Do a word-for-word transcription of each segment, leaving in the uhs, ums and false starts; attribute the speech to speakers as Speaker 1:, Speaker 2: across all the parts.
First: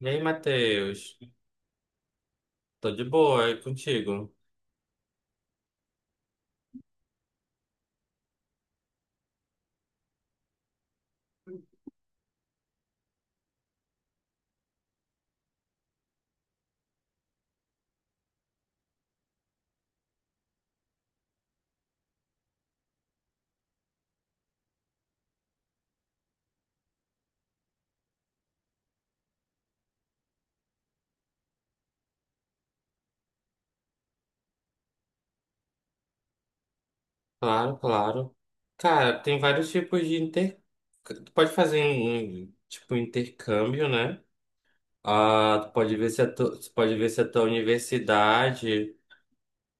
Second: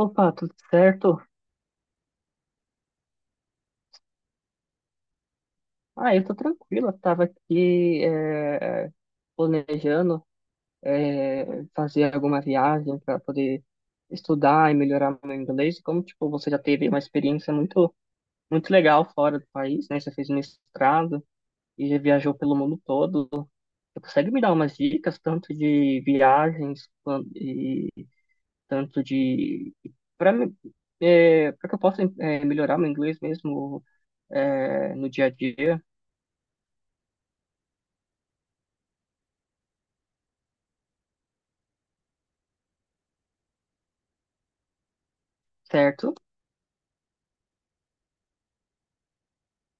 Speaker 1: E aí,
Speaker 2: tudo
Speaker 1: Matheus?
Speaker 2: certo?
Speaker 1: Tô de boa, é contigo?
Speaker 2: Ah, eu tô tranquilo. Eu tava aqui eh, planejando eh, fazer alguma viagem para poder estudar e melhorar meu inglês. E Como tipo você já teve uma experiência muito muito legal fora do país, né? Você fez mestrado e já viajou pelo mundo todo. Você consegue me dar umas dicas tanto de viagens quan- e tanto de para para que eu possa eh, melhorar meu inglês mesmo eh, no dia a dia?
Speaker 1: Claro, claro. Cara, tem vários tipos de inter... Tu pode fazer um, um, tipo, intercâmbio, né? Ah, tu pode ver
Speaker 2: Certo.
Speaker 1: se a tu... tu pode ver se a tua universidade,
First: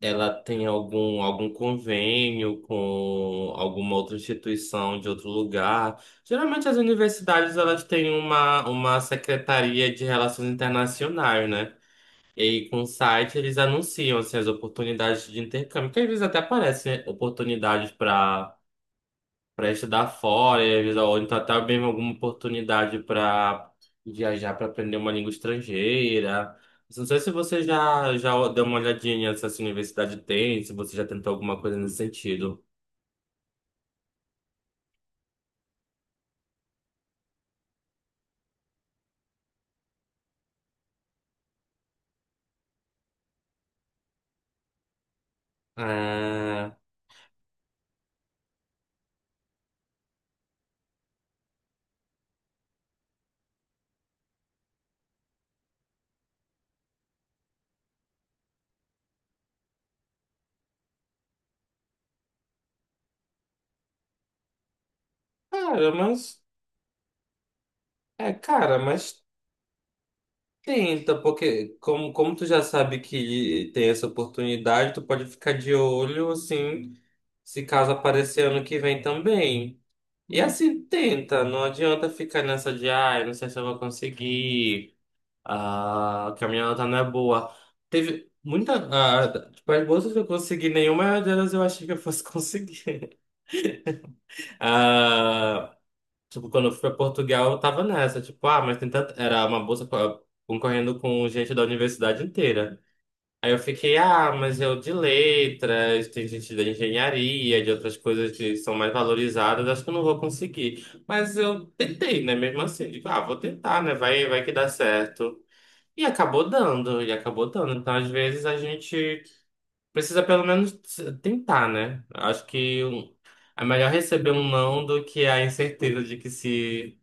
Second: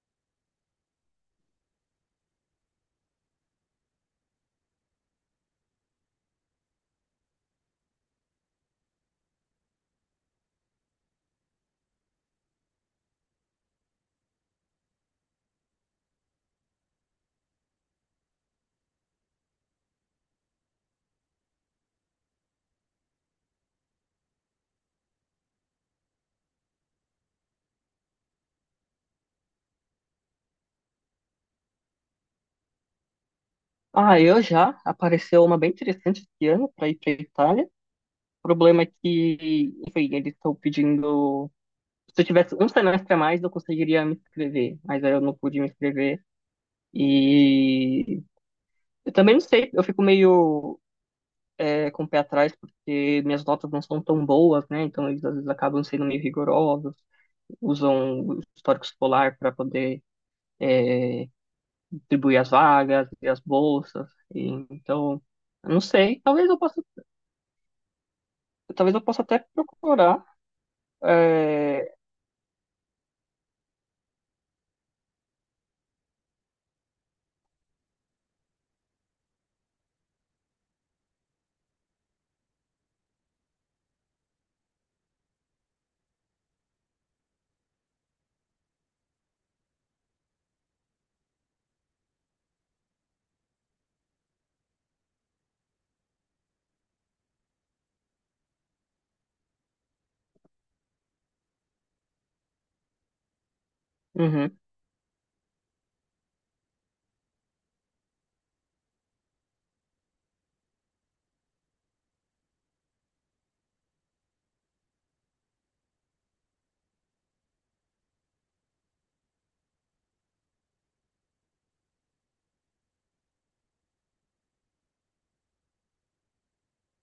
Speaker 1: ela tem algum, algum convênio com alguma outra instituição de outro lugar. Geralmente as universidades, elas têm uma, uma secretaria de relações internacionais, né? E aí, com o site, eles anunciam assim, as oportunidades de intercâmbio, que às vezes até aparecem, né? Oportunidades para para estudar fora, e às vezes, ou então até mesmo alguma oportunidade para viajar para aprender uma língua estrangeira. Não sei se você já, já deu uma olhadinha nessa essa universidade tem, se você já tentou alguma coisa nesse sentido.
Speaker 2: Ah, eu já apareceu uma bem interessante esse ano para ir para Itália. O problema é que, enfim, eles estão pedindo. Se eu tivesse um semestre a mais, eu conseguiria me inscrever, mas aí eu não pude me inscrever.
Speaker 1: Ah,
Speaker 2: E eu também não sei, eu fico meio é, com o pé atrás, porque minhas notas não são tão boas, né? Então eles às vezes acabam sendo meio rigorosos, usam o histórico escolar para poder é, distribuir as vagas e as bolsas. E, então. Eu Não
Speaker 1: cara,
Speaker 2: sei,
Speaker 1: mas.
Speaker 2: talvez eu possa
Speaker 1: É, cara,
Speaker 2: talvez eu possa
Speaker 1: mas
Speaker 2: até procurar.
Speaker 1: tenta, porque
Speaker 2: é,
Speaker 1: como, como tu já sabe que tem essa oportunidade, tu pode ficar de olho, assim. Se caso aparecer ano que vem também. E assim, tenta, não adianta ficar nessa de, ai, não sei se eu vou conseguir, ah, que a minha nota não é boa. Teve muita, ah, tipo, as bolsas que eu consegui, nenhuma delas eu achei que eu fosse conseguir. Ah, tipo, quando eu fui pra Portugal, eu tava nessa, tipo, ah, mas tem tanta, era uma bolsa co- concorrendo com gente da universidade inteira. Aí eu fiquei, ah,
Speaker 2: uhum.
Speaker 1: mas eu de letras, tem gente da engenharia, de outras coisas que são mais valorizadas, acho que eu não vou conseguir. Mas eu tentei, né? Mesmo assim, digo, ah, vou tentar, né? Vai, vai que dá certo. E acabou dando, e acabou dando. Então, às vezes, a gente precisa pelo menos t- tentar, né? Acho que o- é melhor receber um não do que a incerteza de que se,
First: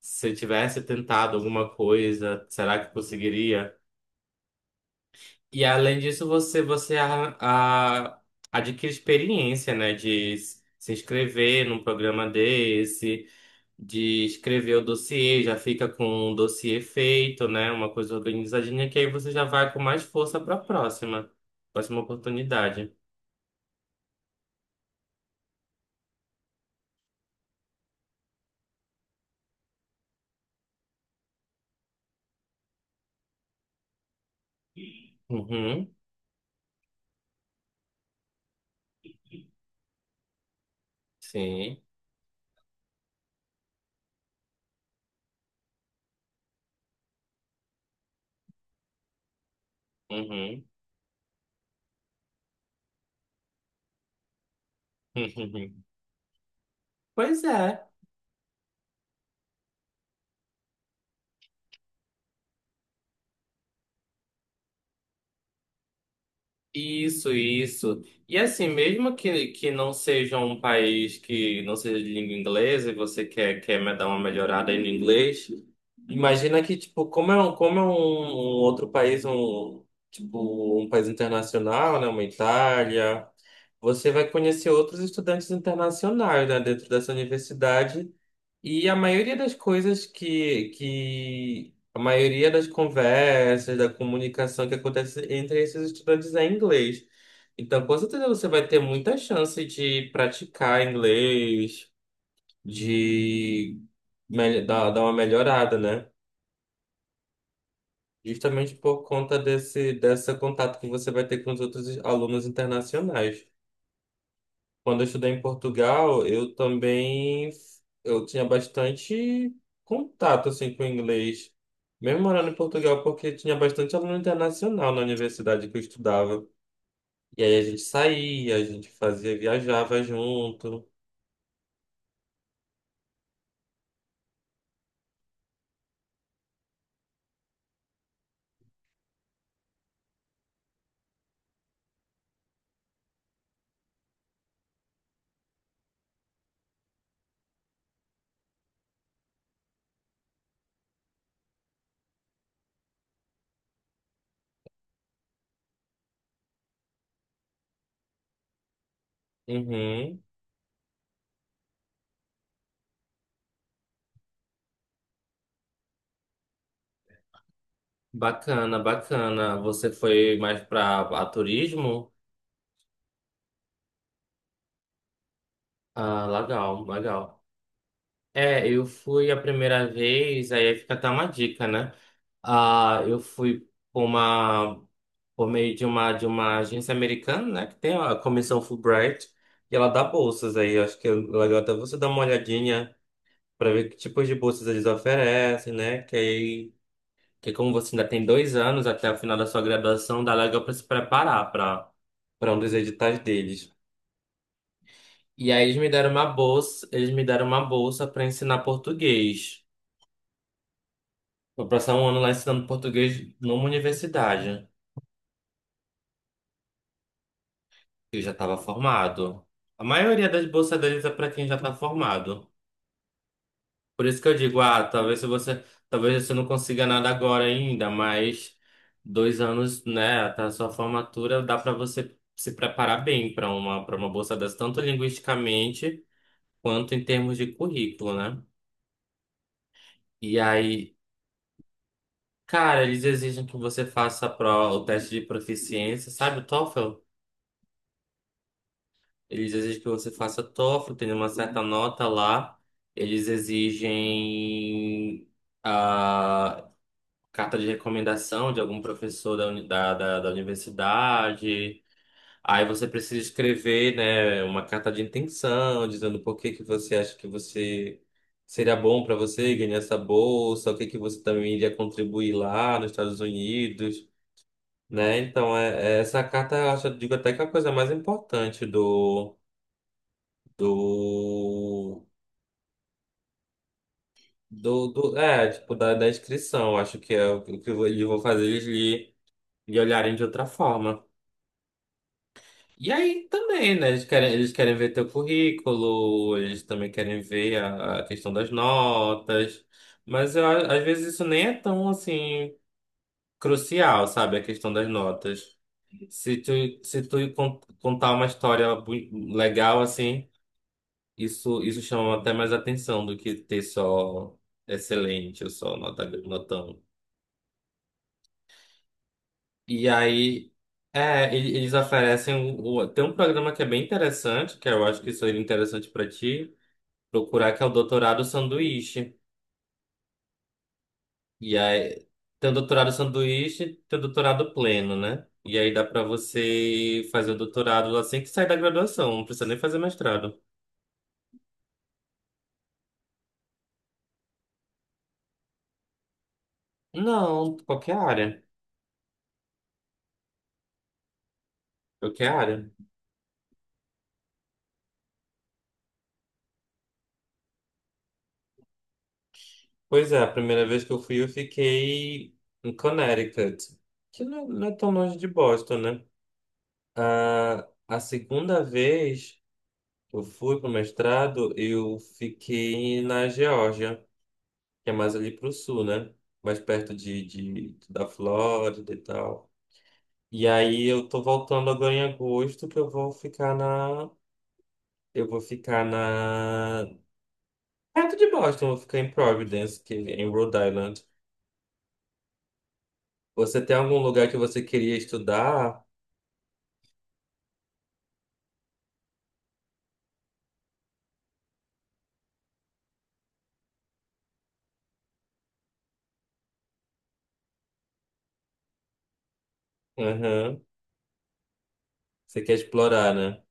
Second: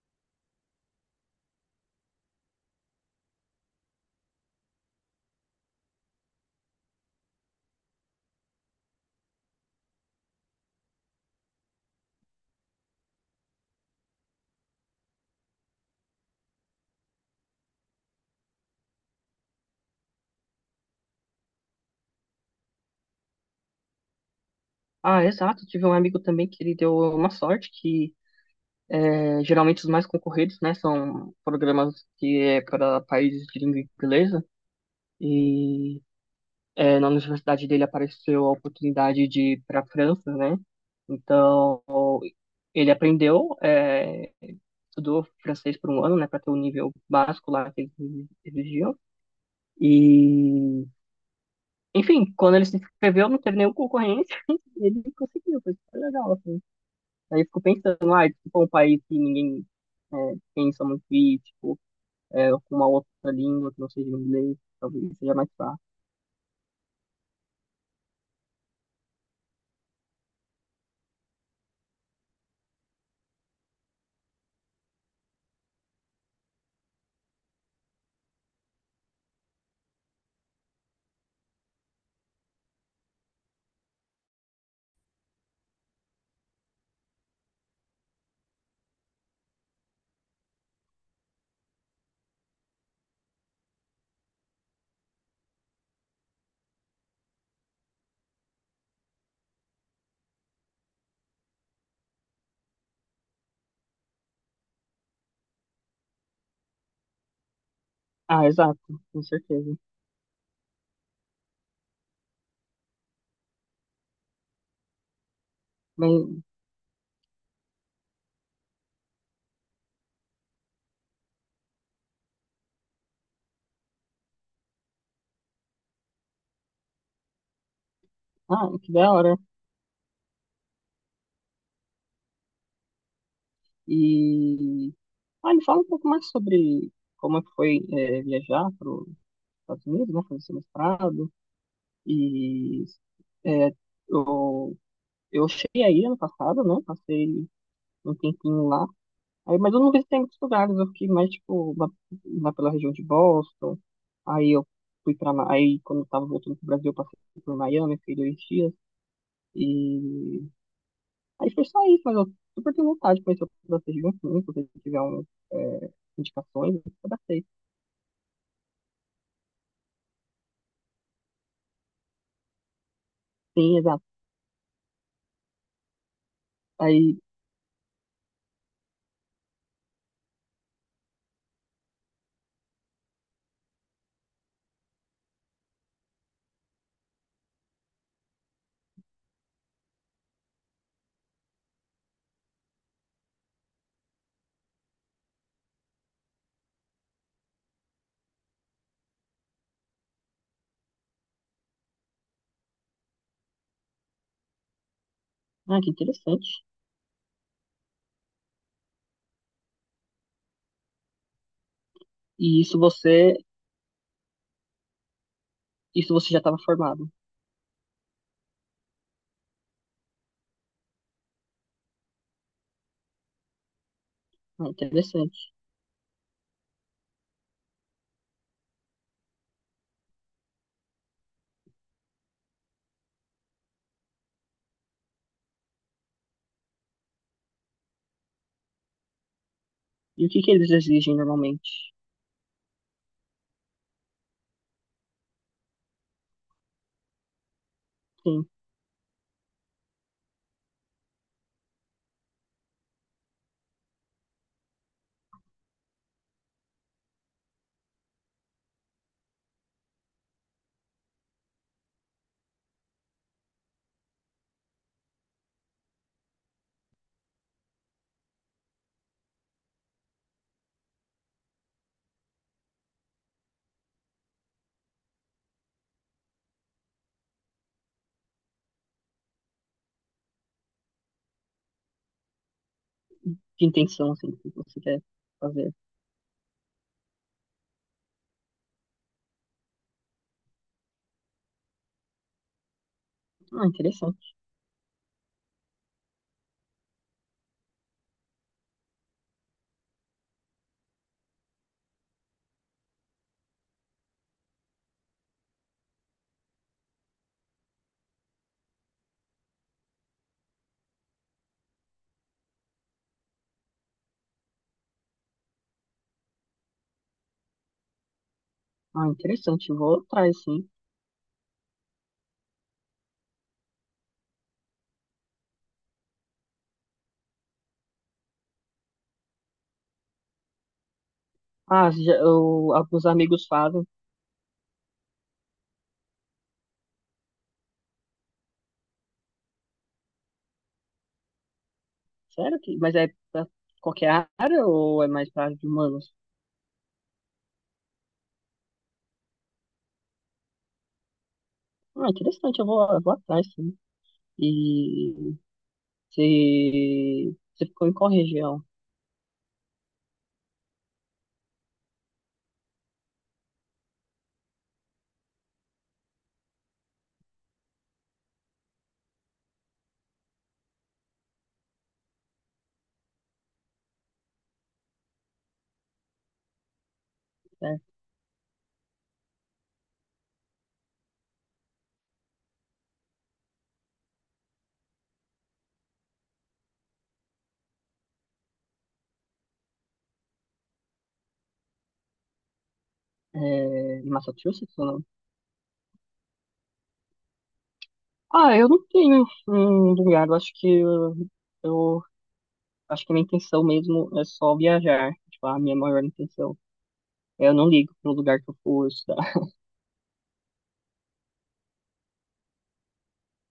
Speaker 1: se eu tivesse tentado alguma coisa, será que conseguiria? E além disso, você, você a- a- adquire experiência, né? De s- se inscrever num programa desse, de escrever o dossiê, já fica com um dossiê feito, né? Uma coisa organizadinha, que aí você já vai com mais força para a próxima, próxima oportunidade.
Speaker 2: Ah, exato. Tive um amigo também que ele deu uma sorte que é, geralmente os mais concorridos, né, são programas que é para países de língua inglesa.
Speaker 1: Uhum,
Speaker 2: E é, na universidade dele apareceu a oportunidade de ir para a França, né?
Speaker 1: sim.
Speaker 2: Então ele aprendeu, é, estudou francês por um ano, né, para ter o nível básico lá que eles exigiam.
Speaker 1: Uhum.
Speaker 2: E Enfim, quando ele se inscreveu, não teve nenhum concorrente, e ele conseguiu, foi super legal, assim. Aí
Speaker 1: Pois
Speaker 2: eu fico
Speaker 1: é.
Speaker 2: pensando, ah, tipo, é um país que ninguém é, pensa muito e, tipo, é, com uma outra língua que não seja o inglês, talvez seja mais fácil.
Speaker 1: Isso, isso. E assim, mesmo que, que não seja um país que não seja de língua inglesa e você quer, quer me dar uma melhorada aí no inglês, imagina que, tipo, como é um, como é um, um outro país, um, tipo, um país internacional, né, uma Itália, você vai conhecer outros estudantes internacionais, né, dentro dessa universidade e a maioria das coisas que, que a maioria das conversas, da comunicação que acontece entre esses estudantes é em inglês. Então, com certeza você vai ter muita chance de praticar inglês, de mel- dar, dar uma melhorada, né?
Speaker 2: Ah,
Speaker 1: Justamente
Speaker 2: exato,
Speaker 1: por
Speaker 2: com
Speaker 1: conta
Speaker 2: certeza.
Speaker 1: desse, desse contato que você vai ter com os outros alunos internacionais. Quando eu estudei em
Speaker 2: Mas,
Speaker 1: Portugal, eu também eu tinha bastante contato assim com o inglês, mesmo morando em Portugal, porque tinha bastante aluno internacional na universidade que eu estudava. E aí a gente saía, a
Speaker 2: ah,
Speaker 1: gente
Speaker 2: que da hora.
Speaker 1: fazia, viajava junto.
Speaker 2: E, ah, me fala um pouco mais sobre como é que foi é, viajar para os Estados Unidos, né, fazer seu mestrado, e é, eu, eu cheguei aí ano passado, né, passei um tempinho lá. Aí, mas eu não visitei muitos lugares, eu fiquei mais, tipo, lá, lá pela região de Boston. Aí eu fui pra. Ma- Aí, quando eu tava voltando pro Brasil, eu passei por Miami, fiquei dois dias.
Speaker 1: Uhum.
Speaker 2: E. Aí foi só isso, mas eu super tenho vontade de conhecer outras regiões, sim, se você tiver um, é, indicações, eu abracei.
Speaker 1: Bacana, bacana. Você foi mais para turismo?
Speaker 2: Sim, exato.
Speaker 1: Ah, legal,
Speaker 2: Aí.
Speaker 1: legal. É, eu fui a primeira vez, aí fica até uma dica, né? Ah, eu fui para uma por meio de uma, de uma agência americana, né, que tem a comissão Fulbright, e ela dá bolsas aí. Eu acho que é legal até você dar uma olhadinha para ver que tipos de bolsas eles oferecem, né, que aí, que como você ainda tem dois anos até o final da sua graduação, dá legal para se preparar para para um dos editais deles. E aí eles
Speaker 2: Ah,
Speaker 1: me
Speaker 2: que
Speaker 1: deram uma
Speaker 2: interessante.
Speaker 1: bolsa, eles me deram uma bolsa para ensinar português. Vou passar um ano lá
Speaker 2: E
Speaker 1: ensinando
Speaker 2: isso
Speaker 1: português
Speaker 2: você.
Speaker 1: numa universidade.
Speaker 2: Isso você já estava formado.
Speaker 1: Eu já estava formado. A maioria das bolsas deles é para quem já está formado. Por isso que eu digo,
Speaker 2: Ah,
Speaker 1: ah, talvez se
Speaker 2: interessante.
Speaker 1: você, talvez você não consiga nada agora ainda, mas dois anos, né, até a sua formatura dá para você se preparar bem para uma para uma bolsa dessa, tanto linguisticamente quanto em termos de currículo, né?
Speaker 2: E o
Speaker 1: E
Speaker 2: que que eles
Speaker 1: aí,
Speaker 2: exigem normalmente?
Speaker 1: cara, eles exigem que você faça a prova, o teste de proficiência, sabe, o T O E F L?
Speaker 2: Sim,
Speaker 1: Eles exigem que você faça tófel, tenha uma certa nota lá. Eles exigem ah, carta de recomendação de algum professor da, uni- da, da, da universidade. Aí você precisa escrever, né, uma carta de intenção, dizendo por que que você acha que você seria bom para você ganhar essa bolsa, o que que você também iria contribuir lá nos Estados Unidos, né? Então, é, é- essa carta, eu acho, eu digo até que é a coisa mais importante do, do
Speaker 2: de intenção, assim, do que você
Speaker 1: Do,
Speaker 2: quer
Speaker 1: do, é,
Speaker 2: fazer.
Speaker 1: tipo, da, da inscrição. Eu acho que é o que o que eu vou- eles vão fazer eles lhe, lhe olharem de outra forma. E aí
Speaker 2: Ah,
Speaker 1: também, né? Eles querem,
Speaker 2: interessante.
Speaker 1: eles querem ver teu currículo, eles também querem ver a, a questão das notas. Mas eu a- às vezes isso nem é tão assim crucial, sabe? A questão das notas. Se tu, se tu con- contar uma história bu- legal assim, isso, isso chama até mais atenção do que ter só excelente ou só nota, notão.
Speaker 2: Ah, interessante.
Speaker 1: E
Speaker 2: Vou atrás,
Speaker 1: aí.
Speaker 2: sim.
Speaker 1: É, ele- eles oferecem. o- o- Tem um programa que é bem interessante, que eu acho que seria interessante pra ti, procurar que é o doutorado sanduíche. E
Speaker 2: Ah,
Speaker 1: aí
Speaker 2: já,
Speaker 1: tem o
Speaker 2: eu,
Speaker 1: doutorado
Speaker 2: alguns amigos
Speaker 1: sanduíche,
Speaker 2: fazem.
Speaker 1: tem o doutorado pleno, né? E aí dá pra você fazer o doutorado assim que sai da graduação, não precisa nem fazer mestrado.
Speaker 2: Sério que? Mas é pra qualquer área ou é mais pra área de humanos?
Speaker 1: Não, qualquer área,
Speaker 2: Ah,
Speaker 1: qualquer
Speaker 2: interessante. Eu
Speaker 1: área.
Speaker 2: vou, eu vou atrás, sim. E você, você ficou em qual região?
Speaker 1: Pois é, a primeira vez que eu fui eu fiquei em Connecticut, que não, não é tão longe de Boston, né? Ah, a segunda vez que eu fui pro mestrado, eu fiquei na Geórgia, que é mais ali pro sul, né? Mais perto de, de,
Speaker 2: Né?
Speaker 1: da Flórida e tal. E aí eu tô voltando agora em agosto, que eu vou ficar na. Eu vou ficar na. Perto de Boston, eu vou ficar em Providence, que é em Rhode Island. Você tem algum
Speaker 2: É, em
Speaker 1: lugar que você
Speaker 2: Massachusetts ou
Speaker 1: queria
Speaker 2: não?
Speaker 1: estudar?
Speaker 2: Ah, eu não tenho um lugar. Eu acho que eu, eu acho que a minha intenção mesmo é só viajar. Tipo, a minha maior intenção. Eu não ligo pro lugar que eu for estudar.
Speaker 1: Aham. Você quer explorar, né?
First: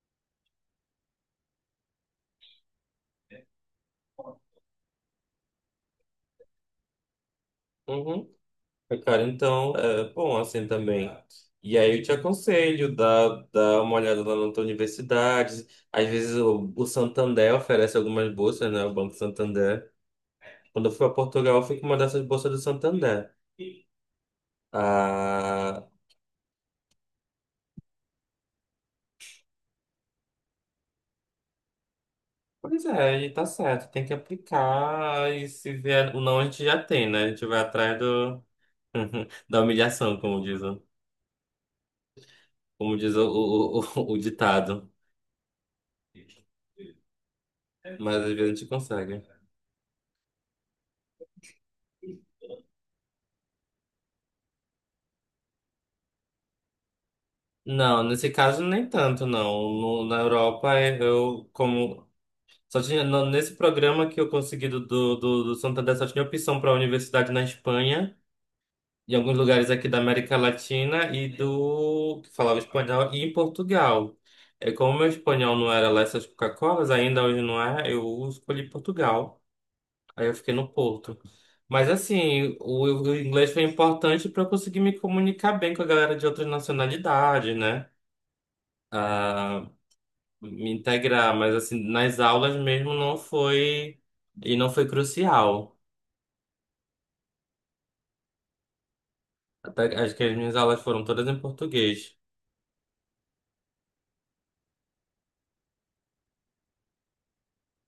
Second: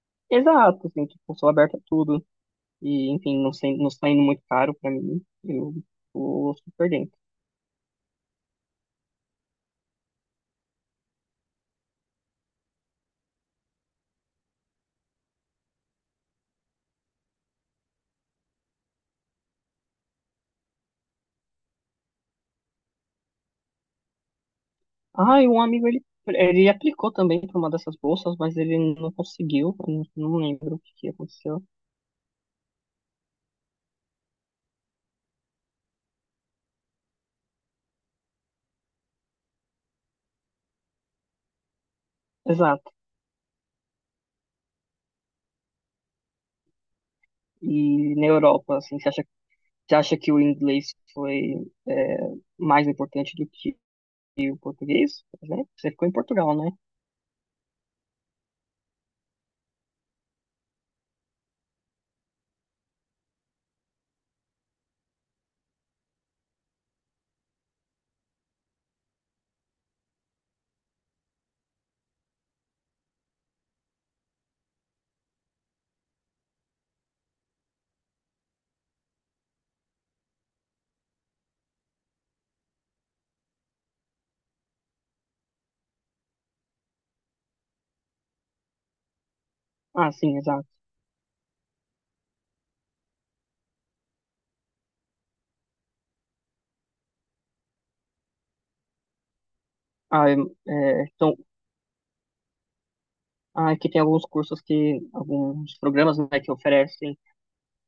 Speaker 2: Exato, assim, tipo, sou aberta a tudo. E, enfim, não sei, não está indo muito caro pra mim. Eu tô super dentro.
Speaker 1: Uhum. Cara, então, é bom assim também. E aí eu te aconselho, dá, dá uma olhada lá na tua universidade. Às vezes o, o Santander oferece algumas bolsas, né? O Banco Santander. Quando eu fui para Portugal, eu fui com uma dessas bolsas do Santander.
Speaker 2: Ah, e um
Speaker 1: Ah,
Speaker 2: amigo, ele, ele aplicou também pra uma dessas bolsas, mas ele não conseguiu. Eu não, não lembro o que que aconteceu.
Speaker 1: pois é, e tá certo. Tem que aplicar e se vier o não, a gente já tem, né? A gente vai atrás do, da humilhação, como diz, o-
Speaker 2: Exato.
Speaker 1: como diz o, o, o, o ditado.
Speaker 2: E
Speaker 1: Mas às
Speaker 2: na
Speaker 1: vezes a gente
Speaker 2: Europa, assim, você
Speaker 1: consegue.
Speaker 2: acha, você acha que o inglês foi é, mais importante do que o português? por exemplo? Você ficou em Portugal, né?
Speaker 1: Não, nesse caso nem tanto, não. No- na Europa, eh, eu como só tinha no- nesse programa que eu consegui do, do, do, do Santander só tinha opção para a universidade na Espanha, em alguns lugares aqui da América Latina e do que falava espanhol e em Portugal. É como meu espanhol não era lá essas Coca-Colas, ainda hoje não é, eu escolhi Portugal. Aí eu fiquei no Porto. Mas assim, o, o inglês foi importante para eu conseguir me comunicar bem com a galera de outras nacionalidades, né? Ah,
Speaker 2: Ah, sim, exato.
Speaker 1: me integrar, mas assim, nas aulas mesmo não foi e não foi crucial. Até acho que
Speaker 2: Ah, é,
Speaker 1: as minhas aulas
Speaker 2: é,
Speaker 1: foram todas
Speaker 2: então,
Speaker 1: em português.
Speaker 2: ah, aqui tem alguns cursos que, alguns programas, né, que oferecem.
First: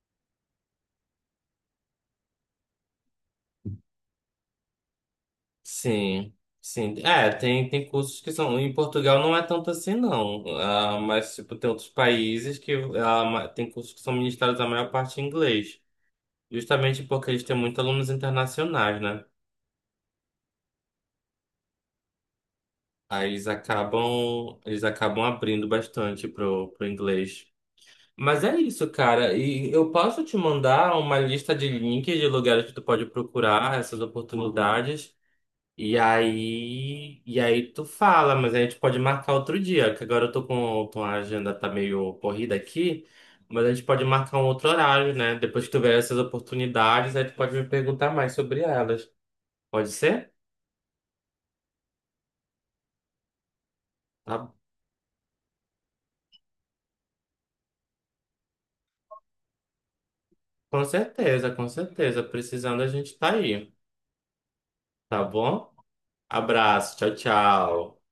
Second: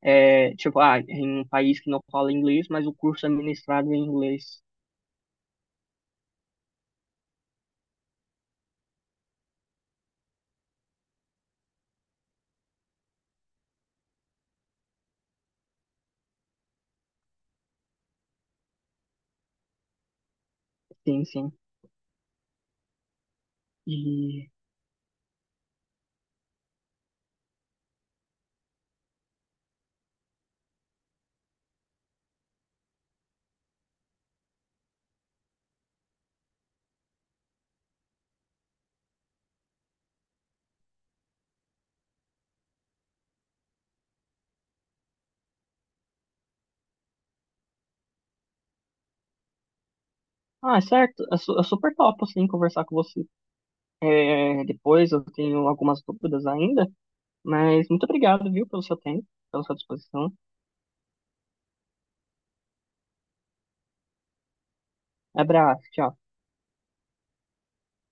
Speaker 2: É, tipo, ah, em um país que não fala inglês, mas o curso é ministrado em inglês.
Speaker 1: Sim. Sim, é, tem, tem cursos que são. Em Portugal não é tanto assim, não. Ah, mas, tipo, tem outros países que ah, ma- tem cursos que são ministrados a maior parte em inglês. Justamente porque eles têm muitos alunos internacionais, né?
Speaker 2: Sim, sim.
Speaker 1: Aí eles
Speaker 2: E.
Speaker 1: acabam, eles acabam abrindo bastante pro, pro inglês. Mas é isso, cara. E eu posso te mandar uma lista de links de lugares que tu pode procurar essas oportunidades. E aí, e aí tu fala, mas a gente pode marcar outro dia, que agora eu tô com, com a agenda tá meio corrida aqui, mas a gente pode marcar um outro horário, né? Depois que tu ver essas oportunidades, aí tu pode me perguntar mais sobre elas. Pode ser?
Speaker 2: Ah, é certo. eu su- é super top, assim, conversar com você.
Speaker 1: Tá,
Speaker 2: É, depois eu tenho algumas dúvidas ainda, mas muito obrigado, viu, pelo seu tempo, pela sua disposição.
Speaker 1: com certeza, com certeza. Precisando, a gente tá aí, tá bom?
Speaker 2: Abraço, tchau.
Speaker 1: Abraço, tchau, tchau.